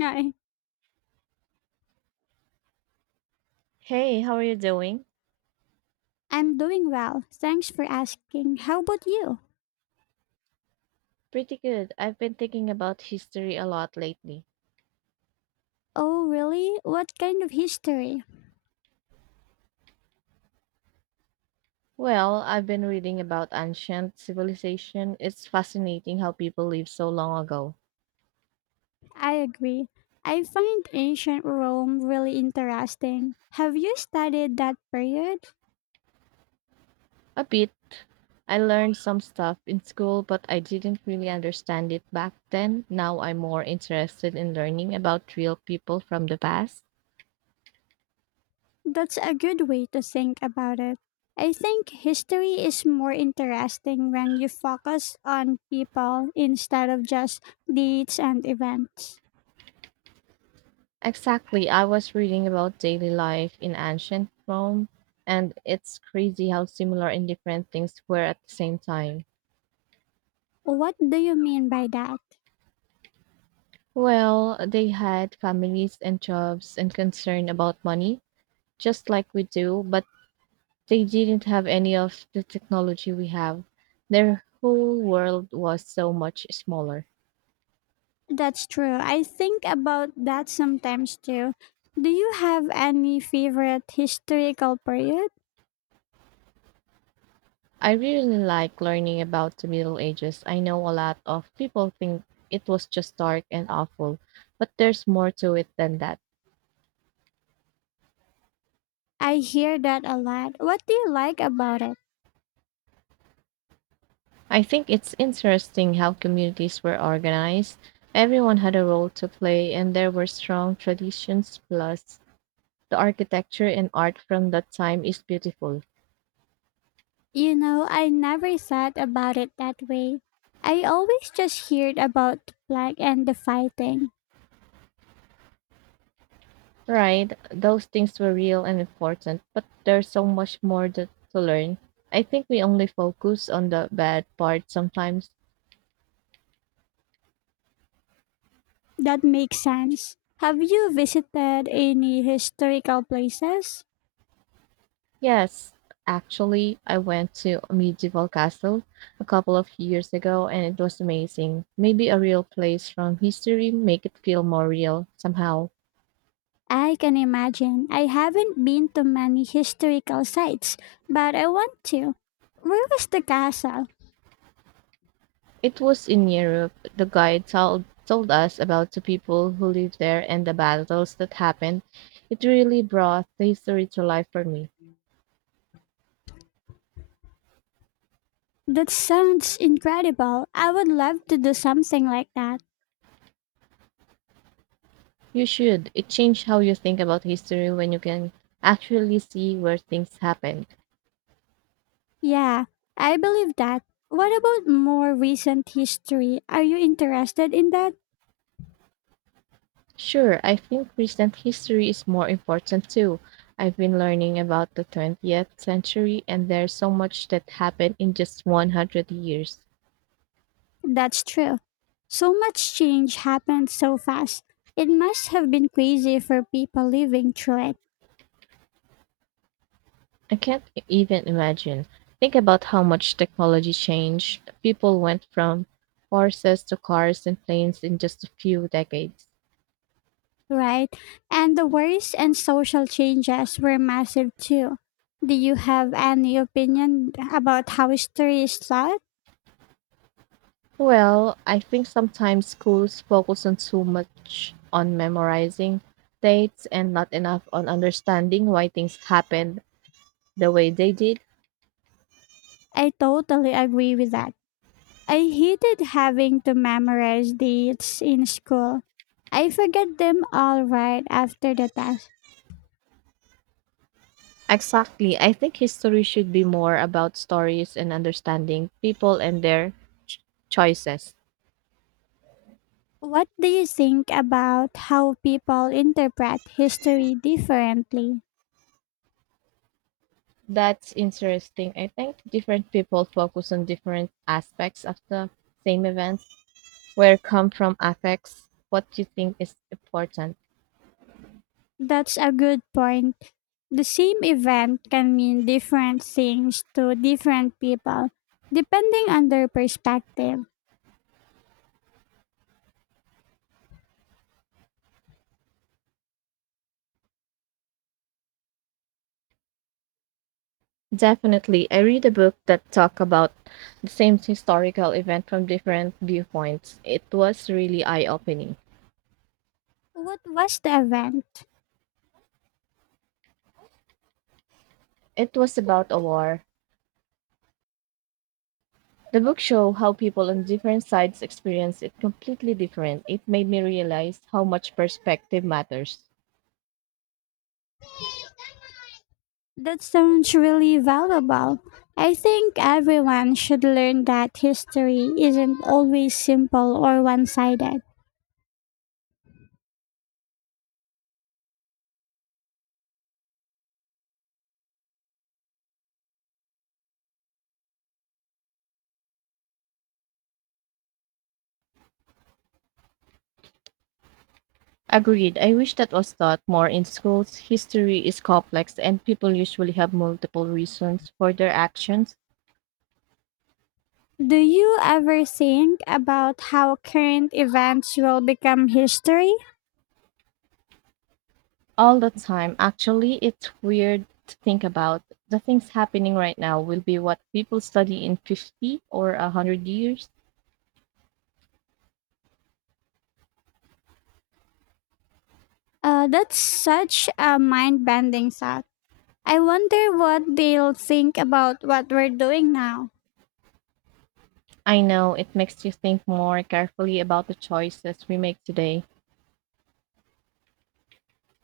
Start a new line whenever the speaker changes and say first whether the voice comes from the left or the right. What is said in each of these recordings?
left: Hi.
right: Hey, how are you doing?
left: I'm doing well. Thanks for asking. How about you?
right: Pretty good. I've been thinking about history a lot lately.
left: Oh, really? What kind of history?
right: Well, I've been reading about ancient civilization. It's fascinating how people lived so long ago.
left: I agree. I find ancient Rome really interesting. Have you studied that period?
right: A bit. I learned some stuff in school, but I didn't really understand it back then. Now I'm more interested in learning about real people from the past.
left: That's a good way to think about it. I think history is more interesting when you focus on people instead of just dates and events.
right: Exactly. I was reading about daily life in ancient Rome, and it's crazy how similar and different things were at the same time.
left: What do you mean by that?
right: Well, they had families and jobs and concern about money, just like we do, but they didn't have any of the technology we have. Their whole world was so much smaller.
left: That's true. I think about that sometimes too. Do you have any favorite historical period?
right: I really like learning about the Middle Ages. I know a lot of people think it was just dark and awful, but there's more to it than that.
left: I hear that a lot. What do you like about it?
right: I think it's interesting how communities were organized. Everyone had a role to play, and there were strong traditions plus the architecture and art from that time is beautiful.
left: You know, I never thought about it that way. I always just heard about the plague and the fighting.
right: Right, those things were real and important, but there's so much more that, to learn. I think we only focus on the bad part sometimes.
left: That makes sense. Have you visited any historical places?
right: Yes, actually, I went to a medieval castle a couple of years ago and it was amazing. Maybe a real place from history make it feel more real somehow.
left: I can imagine. I haven't been to many historical sites, but I want to. Where was the castle?
right: It was in Europe. The guide told us about the people who lived there and the battles that happened. It really brought the history to life for me.
left: That sounds incredible. I would love to do something like that.
right: You should. It changed how you think about history when you can actually see where things happened.
left: Yeah, I believe that. What about more recent history? Are you interested in that?
right: Sure, I think recent history is more important too. I've been learning about the 20th century and there's so much that happened in just 100 years.
left: That's true. So much change happened so fast. It must have been crazy for people living through it,
right: I can't even imagine. Think about how much technology changed. People went from horses to cars and planes in just a few decades.
left: right? And the wars and social changes were massive too. Do you have any opinion about how history is taught?
right: Well, I think sometimes schools focus on too much on memorizing dates and not enough on understanding why things happened the way they did.
left: I totally agree with that. I hated having to memorize dates in school. I forget them all right after the test.
right: Exactly. I think history should be more about stories and understanding people and their ch- choices.
left: What do you think about how people interpret history differently?
right: That's interesting. I think different people focus on different aspects of the same events. Where come from affects what you think is important.
left: That's a good point. The same event can mean different things to different people, depending on their perspective.
right: Definitely, I read a book that talk about the same historical event from different viewpoints. It was really eye-opening.
left: What was the event?
right: It was about a war. The book show how people on different sides experience it completely different. It made me realize how much perspective matters.
left: That sounds really valuable. I think everyone should learn that history isn't always simple or one sided.
right: Agreed. I wish that was taught more in schools. History is complex, and people usually have multiple reasons for their actions
left: Do you ever think about how current events will become history?
right: all the time. Actually, it's weird to think about. The things happening right now will be what people study in 50 or 100 years.
left: That's such a mind bending thought. I wonder what they'll think about what we're doing now.
right: I know it makes you think more carefully about the choices we make today.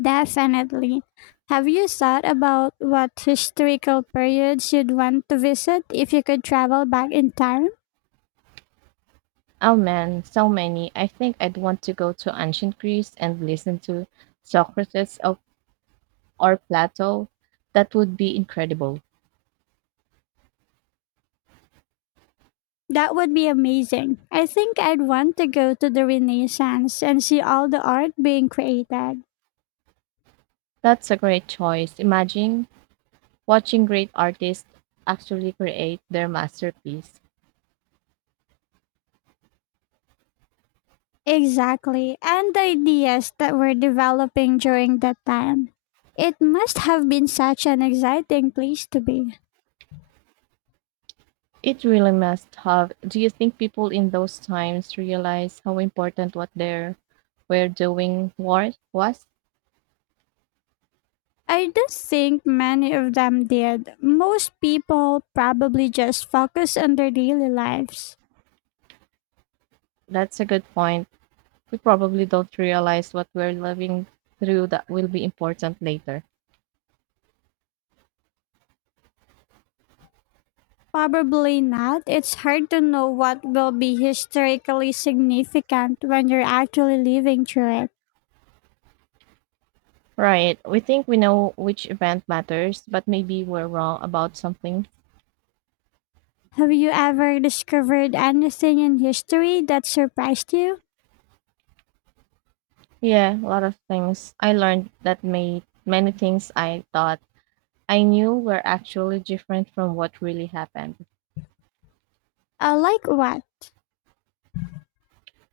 left: Definitely. Have you thought about what historical periods you'd want to visit if you could travel back in time?
right: Oh man, so many. I think I'd want to go to ancient Greece and listen to Socrates of, or Plato. That would be incredible.
left: That would be amazing. I think I'd want to go to the Renaissance and see all the art being created.
right: That's a great choice. Imagine watching great artists actually create their masterpiece.
left: Exactly, and the ideas that were developing during that time. It must have been such an exciting place to be.
right: It really must have. Do you think people in those times realize how important what they were doing war was?
left: I don't think many of them did. Most people probably just focus on their daily lives.
right: That's a good point. We probably don't realize what we're living through that will be important later.
left: Probably not. It's hard to know what will be historically significant when you're actually living through it.
right: Right. We think we know which event matters, but maybe we're wrong about something.
left: Have you ever discovered anything in history that surprised you?
right: Yeah, a lot of things. I learned that made many things I thought I knew were actually different from what really happened.
left: Like what?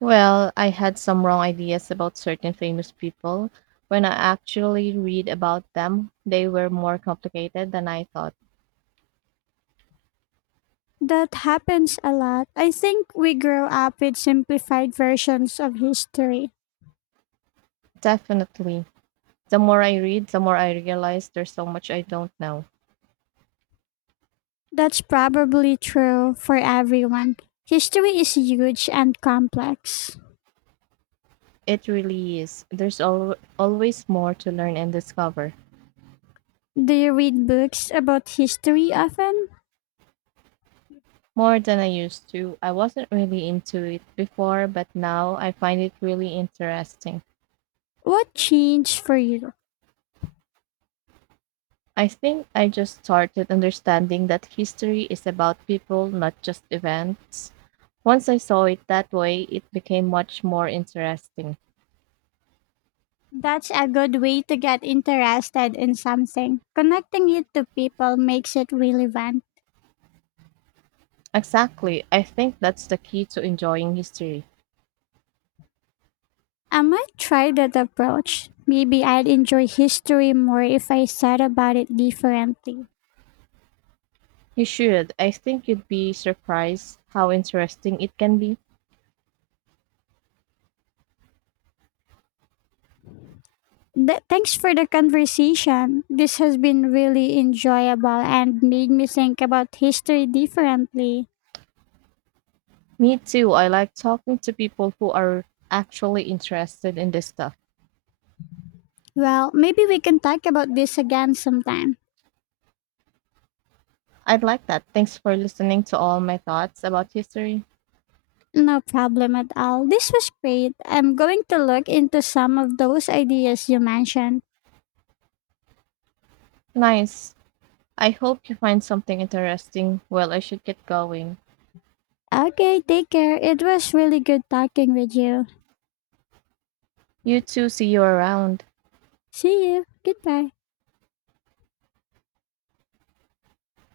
right: Well, I had some wrong ideas about certain famous people. When I actually read about them, they were more complicated than I thought.
left: That happens a lot. I think we grow up with simplified versions of history.
right: Definitely. The more I read, the more I realize there's so much I don't know.
left: That's probably true for everyone. History is huge and complex.
right: It really is. There's always more to learn and discover.
left: Do you read books about history often?
right: More than I used to. I wasn't really into it before, but now I find it really interesting.
left: What changed for you?
right: I think I just started understanding that history is about people, not just events. Once I saw it that way, it became much more interesting.
left: That's a good way to get interested in something. Connecting it to people makes it relevant.
right: Exactly. I think that's the key to enjoying history.
left: I might try that approach. Maybe I'd enjoy history more if I thought about it differently.
right: You should. I think you'd be surprised how interesting it can be.
left: Thanks for the conversation. This has been really enjoyable and made me think about history differently.
right: Me too. I like talking to people who are actually interested in this stuff.
left: Well, maybe we can talk about this again sometime.
right: I'd like that. Thanks for listening to all my thoughts about history.
left: No problem at all. This was great. I'm going to look into some of those ideas you mentioned.
right: Nice. I hope you find something interesting. Well, I should get going.
left: Okay, take care. It was really good talking with you.
right: You too, see you around.
left: See you. Goodbye.